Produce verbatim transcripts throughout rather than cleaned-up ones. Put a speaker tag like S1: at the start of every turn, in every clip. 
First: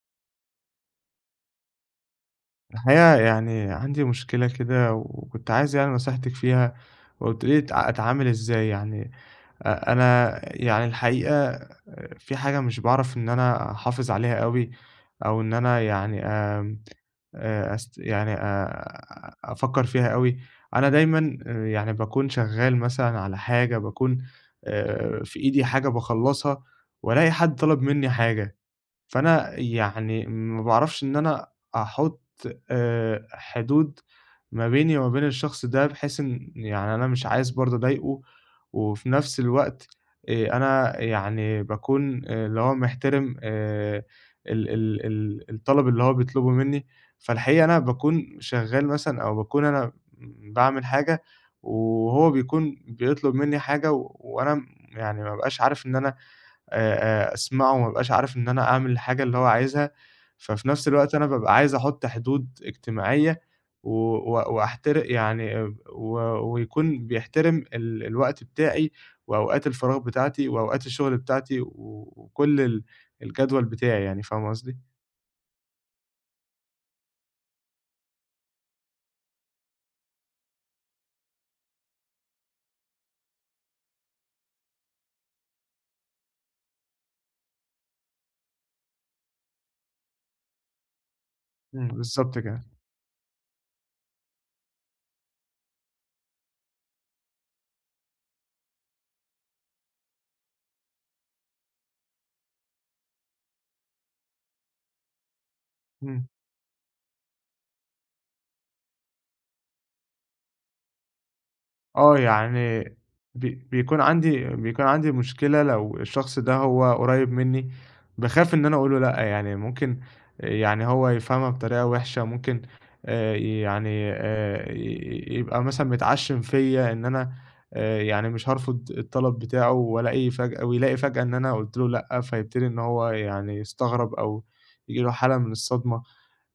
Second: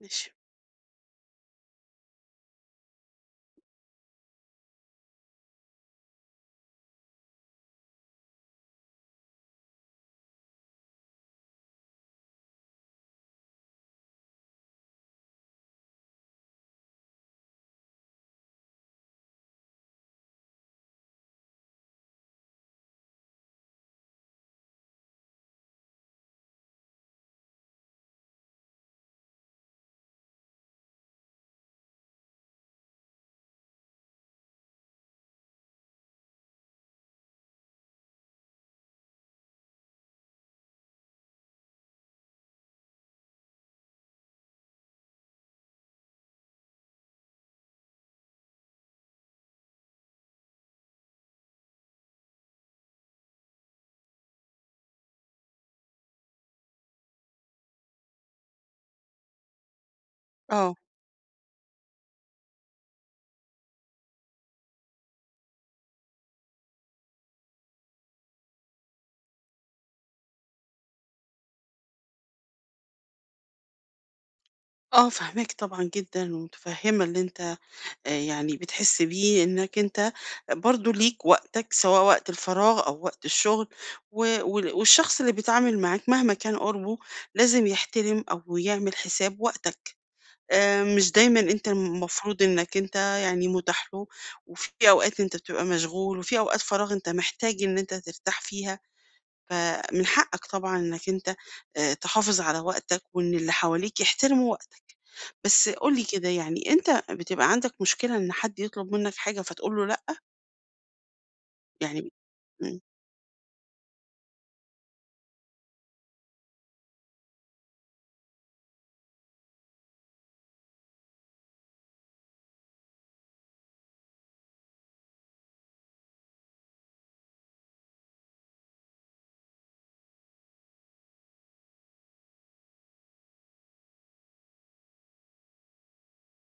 S1: ماشي.
S2: الحقيقة يعني عندي مشكلة كده وكنت عايز يعني نصيحتك فيها، وقلت لي أتع- أتعامل إزاي يعني. أ- أنا يعني الحقيقة آه، في حاجة مش بعرف إن أنا أحافظ عليها قوي، أو إن أنا يعني أم آه، أست... يعني آه، افكر فيها قوي. انا دايما آه، يعني بكون شغال مثلا على حاجة، بكون آه، في ايدي حاجة بخلصها، والاقي حد طلب مني حاجة. فأنا يعني ما باعرفش إن أنا أحُط آآ حدود ما بيني وما بين الشخص ده، بحيث إن يعني أنا مش عايز برضه أضايقه، وفي نفس الوقت آآ أنا يعني باكون آآ اللي هو محترم آآ ال ال ال الطلب اللي هو بيطلبه منّي. فالحقيقة أنا باكون شغّال مثلًا، أو باكون أنا باعمل حاجة، وهو بيكون بيطلب منّي حاجة، و- وأنا م يعني ما بابقاش عارف إن أنا آآ آآ أسمعه، وما ابقاش عارف إن أنا أعمل الحاجة اللي هو عايزها. ففي
S1: آه،
S2: نفس الوقت أنا بابقى عايز أحُط حدود اجتماعية، و و وأحتر يعني آآ و ويكون بيحترم ال الوقت بتاعي، وأوقات الفراغ بتاعتي، وأوقات الشغل بتاعتي، و وكل ال الجدول بتاعي يعني، فاهمة قصدي؟
S1: آه فاهماك طبعًا جدًا، ومتفهمة اللي أنت آآ يعني بتحس بيه، إنك أنت برضه ليك وقتك، سواء وقت الفراغ أو وقت الشغل، و وال والشخص اللي بيتعامل معاك مهما كان قربه، لازم يحترم أو يعمل حساب وقتك. آآ مش دايمًا أنت
S2: إمم. بالضبط
S1: المفروض
S2: كده.
S1: إنك أنت يعني متاح له، وفي أوقات أنت بتبقى مشغول، وفي أوقات فراغ أنت محتاج إن أنت ترتاح فيها. فمن حقك طبعًا إنك أنت آآ تحافظ على وقتك وإن اللي حواليك يحترموا وقتك. بس قُل لي كده
S2: إمم.
S1: يعني أنت بتبقى عندك مشكلة إن حد يطلب منك حاجة فتقول له لأ؟ يعني
S2: آه،
S1: إمم.
S2: يعني بي بيكون عندي بيكون عندي مشكلة لو الشخص ده هو قريب منّي، باخاف إن أنا أقول له لأ، يعني ممكن يعني هو يفهمها بطريقة وِحشة، ممكن آآ يعني آآ ي ي يبقى مثلًا متعشِّم فيّا إن أنا آآ يعني مش هارفض الطلب بتاعه، وألاقي فجأة ويلاقي فجأة إن أنا قُلت له لأ، فيبتدي إن هو يعني يستغرب، أو ييجي له حالة من الصدمة.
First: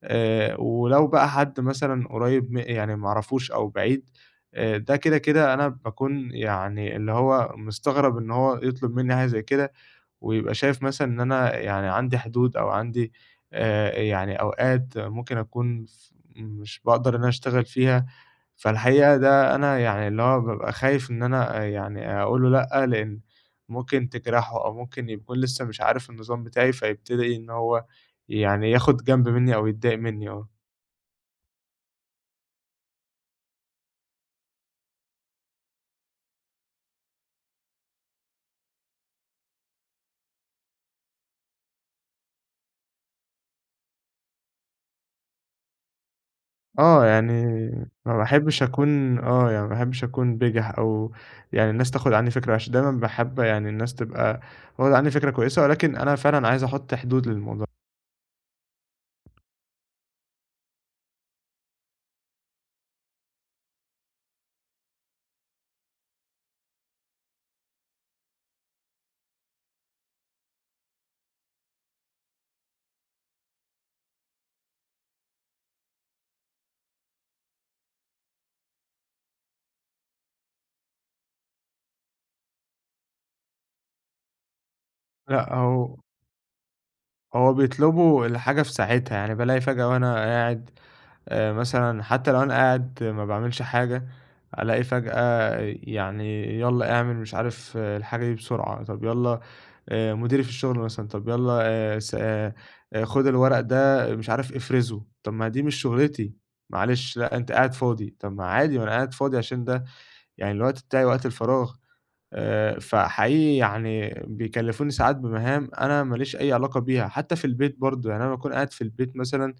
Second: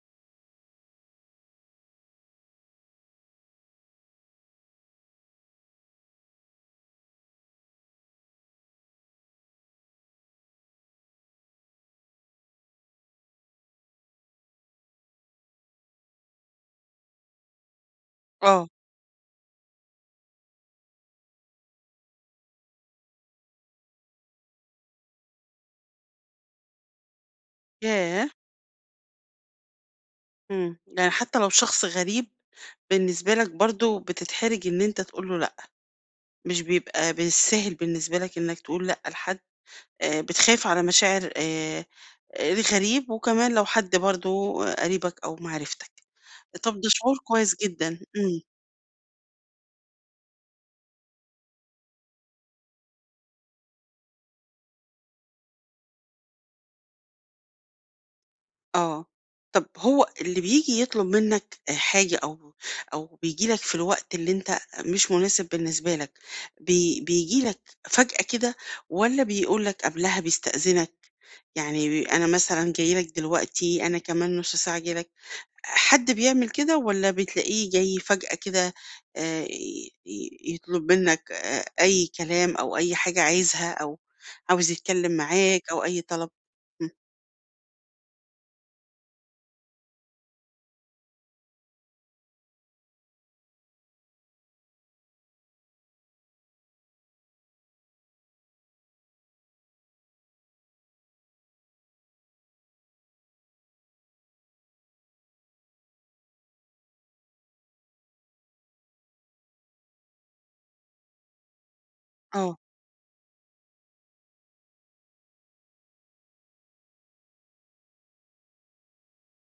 S2: آآ ولو بقى حد مثلًا قريّب م يعني ما أعرفوش أو بعيد، آآ ده كده، كده أنا باكون يعني اللي هو مستغرب إن هو يطلب منّي حاجة زي كده. ويبقى شايف مثلًا إن أنا يعني عندي حدود، أو عندي آآ يعني أوقات ممكن أكون ف مش باقدر إن أنا أشتغل فيها.
S1: آه.
S2: فالحقيقة ده أنا يعني اللي هو بابقى خايف إن أنا آه، يعني أقول له لأ، لإن ممكن تجرحه، أو ممكن يكون لسه مش عارف النظام بتاعي، فيبتدي إن هو
S1: ياه!
S2: يعني ياخد جنب منّي أو يتضايق منّي آه.
S1: إمم. يعني حتى لو شخص غريب بالنسبة لك برضه بتتحرج إن أنت تقول له لأ، مش بيبقى بالساهل بالنسبة لك إنك تقول لأ لحد، آآ بتخاف على مشاعر آآ الغريب وكمان لو حد برضه قريبك أو معرفتك. طَب ده
S2: آه،
S1: شعور
S2: يعني
S1: كويس جدًا.
S2: ما
S1: إمم.
S2: باحبش أكون آه، يعني ما باحبش أكون بِجِح، أو يعني الناس تاخد عني فكرة وِحشة، دايمًا باحب يعني الناس تبقى واخدة عني فكرة كويسة، ولكن أنا فعلًا عايز أحُط حدود للموضوع.
S1: آه. طَب هو اللي بييجي يطلب منّك آآ حاجة أو أو بييجي لك في الوقت اللي أنت مش مناسب بالنسبة لك، بي بييجي لك فجأة كده والّا بيقول لك قبلها بيستأذنك؟ يعني بي أنا مثلًا جاي لك دلوقتي، أنا كمان نُص ساعة جاي لك، حد بيعمل كده والّا بتلاقيه جاي فجأة كده آآ ي ي يطلب منّك آآ أي كلام أو أي حاجة عايزها أو عاوز يتكلّم
S2: لأ،
S1: معاك أو
S2: هو
S1: أي طلب؟ إمم.
S2: هو بيطلبوا الحاجة في ساعتها، يعني بالاقي فجأة وأنا قاعد، آآ مثلًا حتى لو أنا قاعد ما باعملش حاجة، ألاقي فجأة يعني يالّا اعمل مش عارف آه، الحاجة دي بسرعة، طب يالّا آآ مديري في الشغل مثلًا، طب يالّا آآ س آآ خُد الورق ده مش عارف افرزه، طب ما دي مش شغلتي، معلش لأ أنت قاعد فاضي، طب ما عادي، ما أنا قاعد فاضي عشان ده يعني الوقت بتاعي، وقت الفراغ.
S1: آه،
S2: آآ فحقيقي يعني بيكلّفوني ساعات بمهام أنا ما ليش أي علاقة بيها، حتى في البيت برضه، يعني أنا باكون قاعد في البيت مثلًا،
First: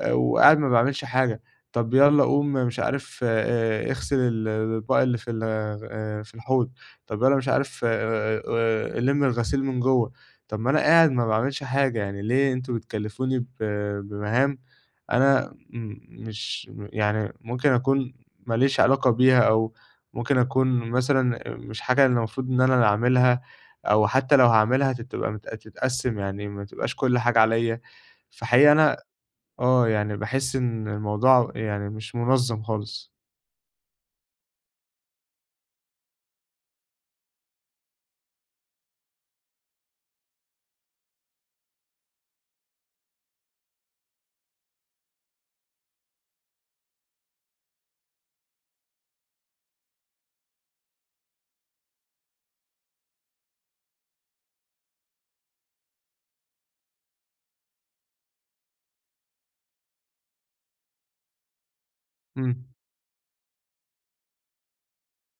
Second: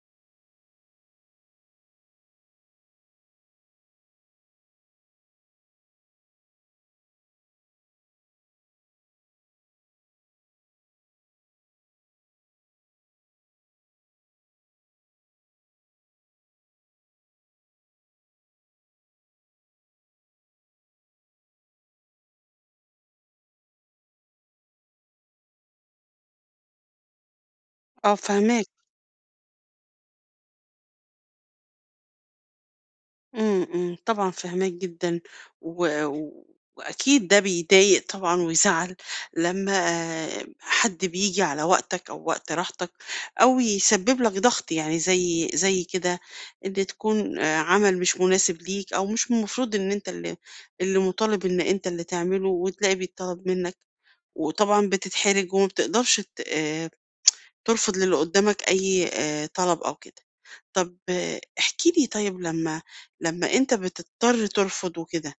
S2: آآ وقاعد ما باعملش حاجة، طَب يالّا قوم مش عارف آآ اغسل ال الأطباق اللي في ال آآ في الحوض، طَب يالّا مش عارف آآ آآ لِم الغسيل من جوّه، طَب ما أنا قاعد ما باعملش حاجة، يعني ليه أنتم بتكلّفوني ب بمهام أنا م مش يعني ممكن أكون ما ليش علاقة بيها، أو ممكن أكون مثلًا مش حاجة اللي المفروض إن أنا اللي أعملها، أو حتّى لو هاعملها تبقى مت تتقسّم، يعني ما تبقاش كل حاجة عليّا.
S1: آه فاهماك.
S2: فحقيقي أنا آه، يعني باحس إن الموضوع يعني مش منظَّم خالص.
S1: إمم، إمم، طبعًا فاهماك جدًا، و و- وأكيد ده بيضايق طبعًا ويزعّل لمّا آه، حد بييجي على وقتك أو وقت راحتك، أو يسبب لك ضغط يعني زي زي كده إن تكون آآ، عمل مش مناسب ليك أو مش المفروض إن أنت اللي اللي مطالب إن أنت اللي تعمله وتلاقي بيتطلب منك، وطبعًا بتتحرج وما بتقدرش ت آآ، ترفض للي قدامك أي آآ، طلب أو كده. طب احكِ لي طيب
S2: إمم.
S1: لمّا لمّا أنت بتضطر ترفض وكده،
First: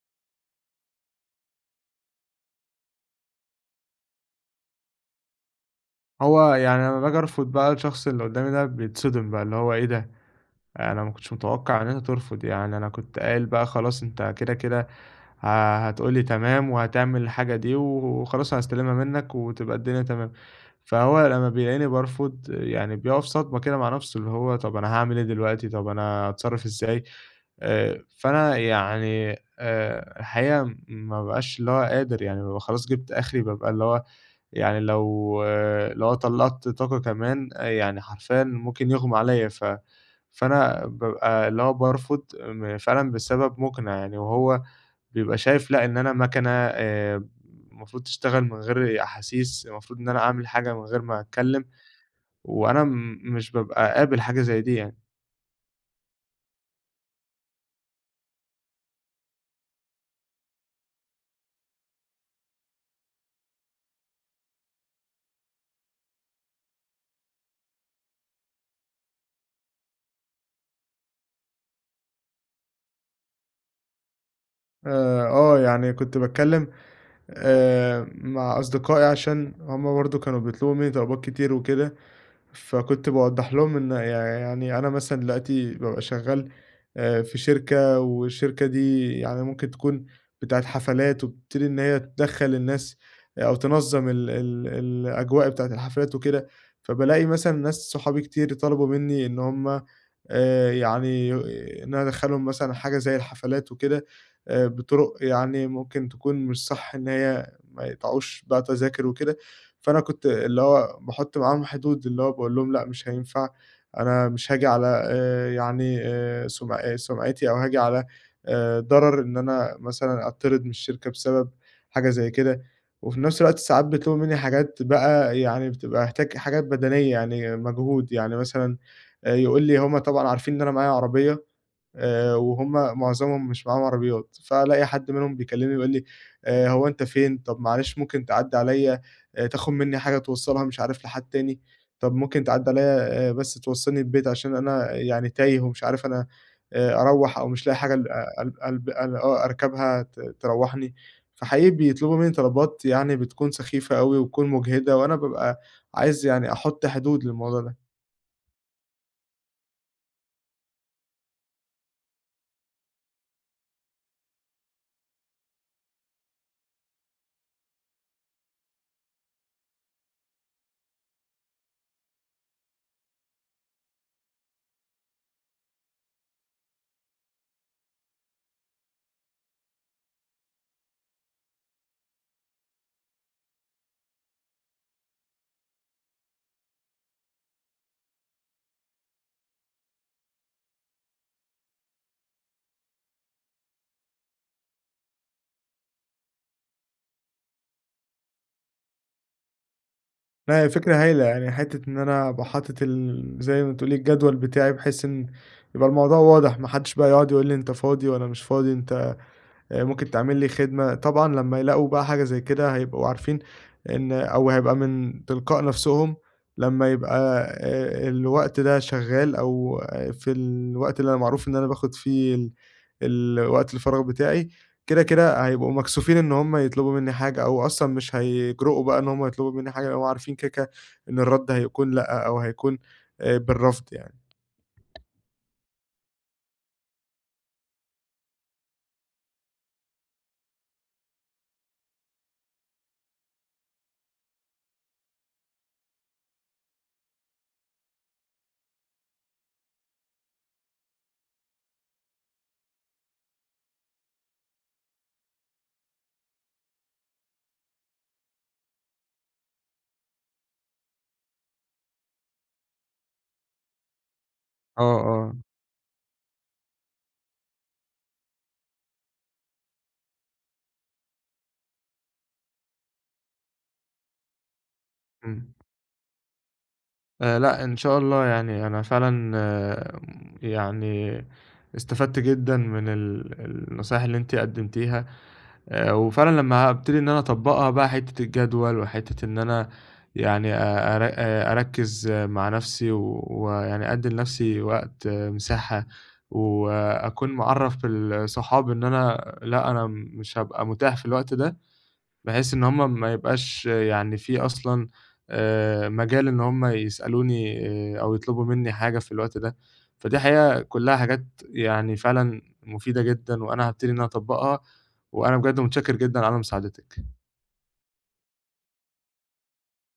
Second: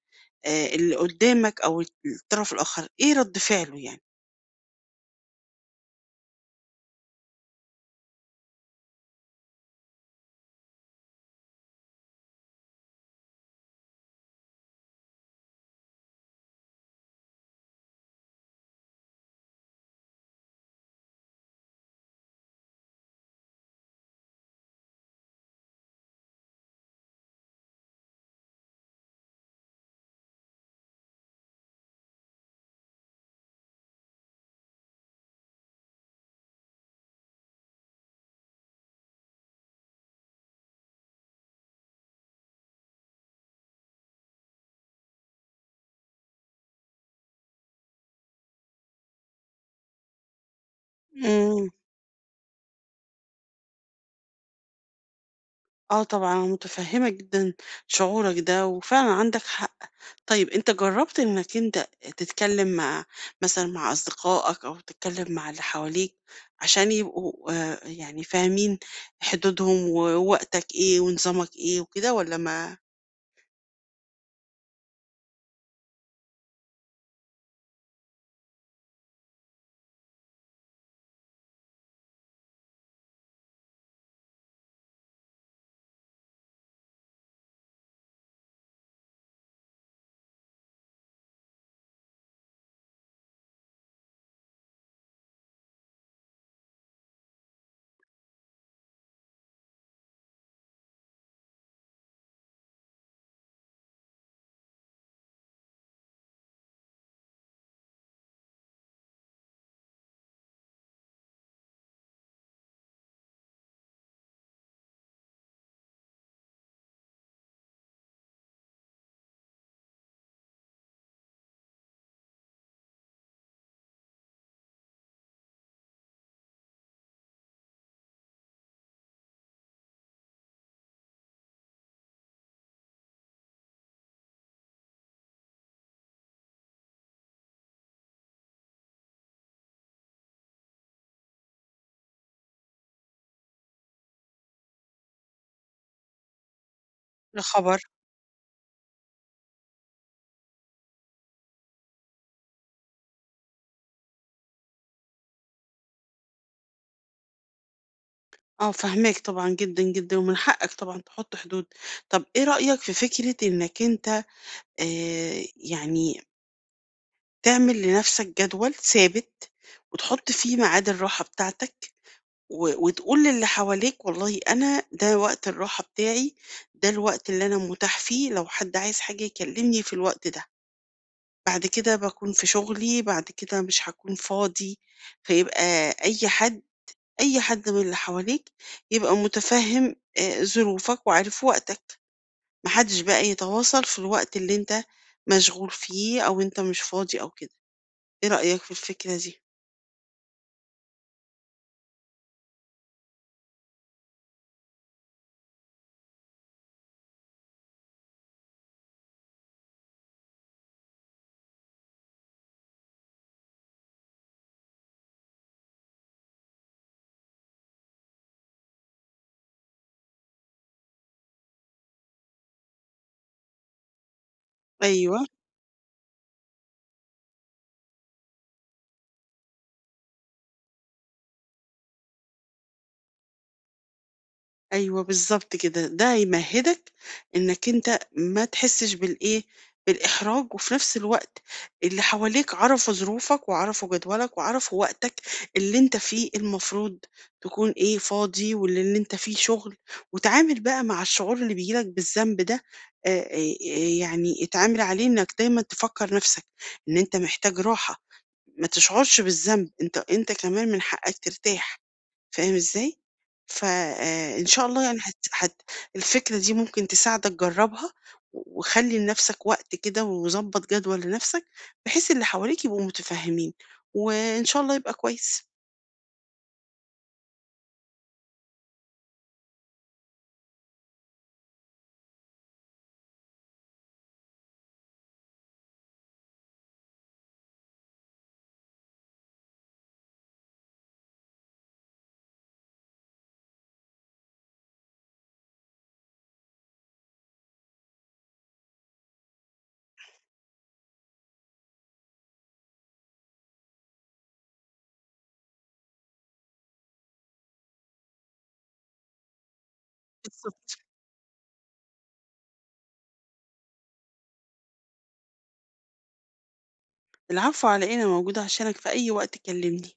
S1: آآ اللي قدّامك أو الطرف الآخر، إيه رَد فعله يعني؟
S2: هو يعني لمّا باجي أرفض بقى، الشخص اللي قُدّامي ده بيتصدم بقى، اللي هو إيه ده! انا ما كنتش متوقع ان انت ترفض، يعني انا كنت قايل بقى خلاص انت كده كده ه- هتقولي تمام، وهتعمل الحاجة دي وخلاص، هستلمها منك وتبقى الدنيا تمام. فهو لما بيلاقيني برفض يعني بيقف صدمة كده مع نفسه، اللي هو طب انا هعمل ايه دلوقتي، طب انا هتصرف ازاي. آه، فانا يعني آه، الحقيقة ما بقاش اللي هو قادر، يعني ببقى خلاص جبت اخري، ببقى اللي هو يعني لو آه، لو طلعت طاقة كمان آه، يعني حرفيا ممكن يغمى عليا. ف فأنا بابقى اللي هو بارفض م فعلًا بسبب مُقنع يعني، وهو بيبقى شايف لأ، إن أنا مَكَنة، آآ المفروض تشتغل من غير أحاسيس، المفروض إن أنا أعمل حاجة من غير ما أتكلّم،
S1: إمم،
S2: وأنا م مش بابقى قابل حاجة زي دي يعني.
S1: آه طبعًا أنا متفهّمة جدًا شعورك ده وفعلًا عندك حق. طيب أنت جرّبت إنّك أنت تتكلّم مع مثلًا مع أصدقائك أو تتكلّم مع اللي حواليك عشان يبقوا آآ يعني فاهمين حدودهم ووقتك إيه ونظامك إيه وكده والّا ما
S2: آآ آه، يعني كنت باتكلّم آآ مع أصدقائي عشان هُم برضه كانوا بيطلبوا منّي طلبات كتير وكده، فكنت باوضّح لهم إن يع يعني أنا مثلًا دلوقتي بابقى شغّال آآ في شركة، والشركة دي يعني ممكن تكون بتاعة حفلات، وبتبتدي إن هي تدخّل الناس آه، أو تنظّم ال ال الأجواء بتاعة الحفلات وكده. فبالاقي مثلًا ناس صحابي كتير طلبوا منّي إن هم آآ يعني إن أنا أدخّلهم مثلًا حاجة زي الحفلات وكده، آآ بطُرق يعني ممكن تكون مش صح، إن هي ما يقطعوش بقى تذاكر وكده. فأنا كنت اللي هو باحُط معاهم حدود، اللي هو باقول لهم لأ مش هينفع، أنا مش هاجي على آآ يعني آآ سُمع آه، سُمعتي، أو هاجي على آآ ضرر إن أنا مثلًا أتطرد من الشركة بسبب حاجة زي كده. وفي نفس الوقت ساعات بيطلبوا منّي حاجات بقى يعني بتبقى محتاج حاجات بدنية يعني مجهود، يعني مثلًا آآ يقول لي هم طبعًا عارفين إن أنا معايا عربية، آآ وهُم معظمهم مش معاهم عربيات، فألاقي حد منهم بيكلمني بيقول لي: "آآ هو أنت فين؟ طب معلش ممكن تعدّي عليّا آآ تاخد منّي حاجة توصّلها مش عارف لحد تاني، طب ممكن تعدّي عليّا آآ بس توصّلني البيت عشان أنا يعني تايه ومش عارف أنا آآ أروّح،
S1: لا
S2: أو مش لاقي
S1: خبر؟
S2: حاجة ال آه، أل ألب أل آه أركبها ت تروّحني." فحقيقي بيطلبوا منّي طلبات يعني بتكون سخيفة أوي وبتكون مُجهدة، وأنا بابقى عايز يعني أحُط حدود للموضوع ده.
S1: آه، فاهماك طبعًا جدًا، جدًا، ومن حقك طبعًا تحط حدود. طب إيه رأيك في فكرة إنك أنت آآ، يعني تعمل لنفسك جدول ثابت وتحط فيه ميعاد الراحة بتاعتك و وتقول للي حواليك والله أنا ده وقت الراحة بتاعي، ده الوقت اللي أنا متاح فيه، لو حد عايز حاجة يكلمني في الوقت ده، بعد كده باكون في شغلي، بعد كده مش هاكون فاضي، فيبقى أي حد أي حد من اللي حواليك يبقى متفهم آآ ظروفك وعارف وقتك، ما حدش بقى يتواصل في الوقت اللي أنت مشغول فيه أو أنت مش فاضي أو كده، إيه رأيك في الفكرة دي؟
S2: لأ، هي فكرة هايلة، يعني حتّة إن أنا أبقى حاطط ال زي ما تقولي الجدول بتاعي، بحيث إن يبقى الموضوع واضح، ما حدّش بقى يقعد يقول لي أنت فاضي والّا مش فاضي، أنت آآ ممكن تعمل لي خدمة. طبعًا لمّا يلاقوا بقى حاجة زي كده هيبقوا عارفين، إن أو هيبقى من تلقاء نفسهم لمّا يبقى آآ الوقت ده شغال، أو آه، في الوقت اللي أنا معروف إن أنا باخد فيه ال الوقت الفراغ بتاعي، كده،
S1: أيوه.
S2: كده هيبقوا مكسوفين إن هم يطلبوا منّي حاجة، أو أصلًا مش هيجرؤوا بقى إن هم يطلبوا منّي حاجة، لإن هم عارفين كده، كده إن الرَد هيكون لأ، أو هيكون آآ بالرفض يعني.
S1: أيوه بالضبط كده، ده هيمهّدك إنّك أنت ما تحسّش بالإيه، بالإحراج وفي نفس الوقت اللي حواليك عرفوا ظروفك وعرفوا جدولك وعرفوا وقتك اللي أنت فيه المفروض تكون إيه، فاضي واللي اللي أنت فيه شغل، واتعامل بقى مع الشعور اللي بييجي لك بالذنب ده آآ آآ يعني اتعامل عليه إنّك دايمًا تفكّر نفسك إن أنت محتاج راحة، ما تشعرش بالذنب، أنت أنت كمان من حقّك ترتاح. فاهم إزاي؟ ف آآ إن شاء الله
S2: آه،
S1: يعني هت
S2: آه،
S1: هت الفكرة دي ممكن تساعدك جرّبها، و وخلّي لنفسك وقت كده وضبّط جدول لنفسك، بحيث اللي حواليك يبقوا متفهمين، وإن شاء الله يبقى كويس.
S2: إمم. آآ لأ، إن شاء الله يعني أنا فعلًا آه، يعني استفدت جدًا من ال النصايح اللي أنتِ قدّمتيها، آآ وفعلًا لمّا هابتدي إن أنا أطبّقها بقى، حتّة الجدول، وحتّة إن أنا يعني أ أر أ أركّز آه، مع نَفْسي، و- ويعني أدّي لنَفْسي وقت آه، مساحة، وأكون مِعرّف ال صحابي إن أنا لأ، أنا مش هابقى متاح في الوقت ده. بحيث إن هم ما يبقاش يعني في أصلًا آآ مجال إن هم يسألوني آآ أو يطلبوا منّي حاجة في الوقت ده. فدي حقيقة
S1: بالضبط.
S2: كلّها حاجات يعني فعلًا مفيدة جدًا، وأنا هابتدي إن أنا أطبّقها، وأنا بجد متشكّر جدًا على مساعدتِك.
S1: العفو على إيه، أنا موجودة عشانك في أي وقت كلمني.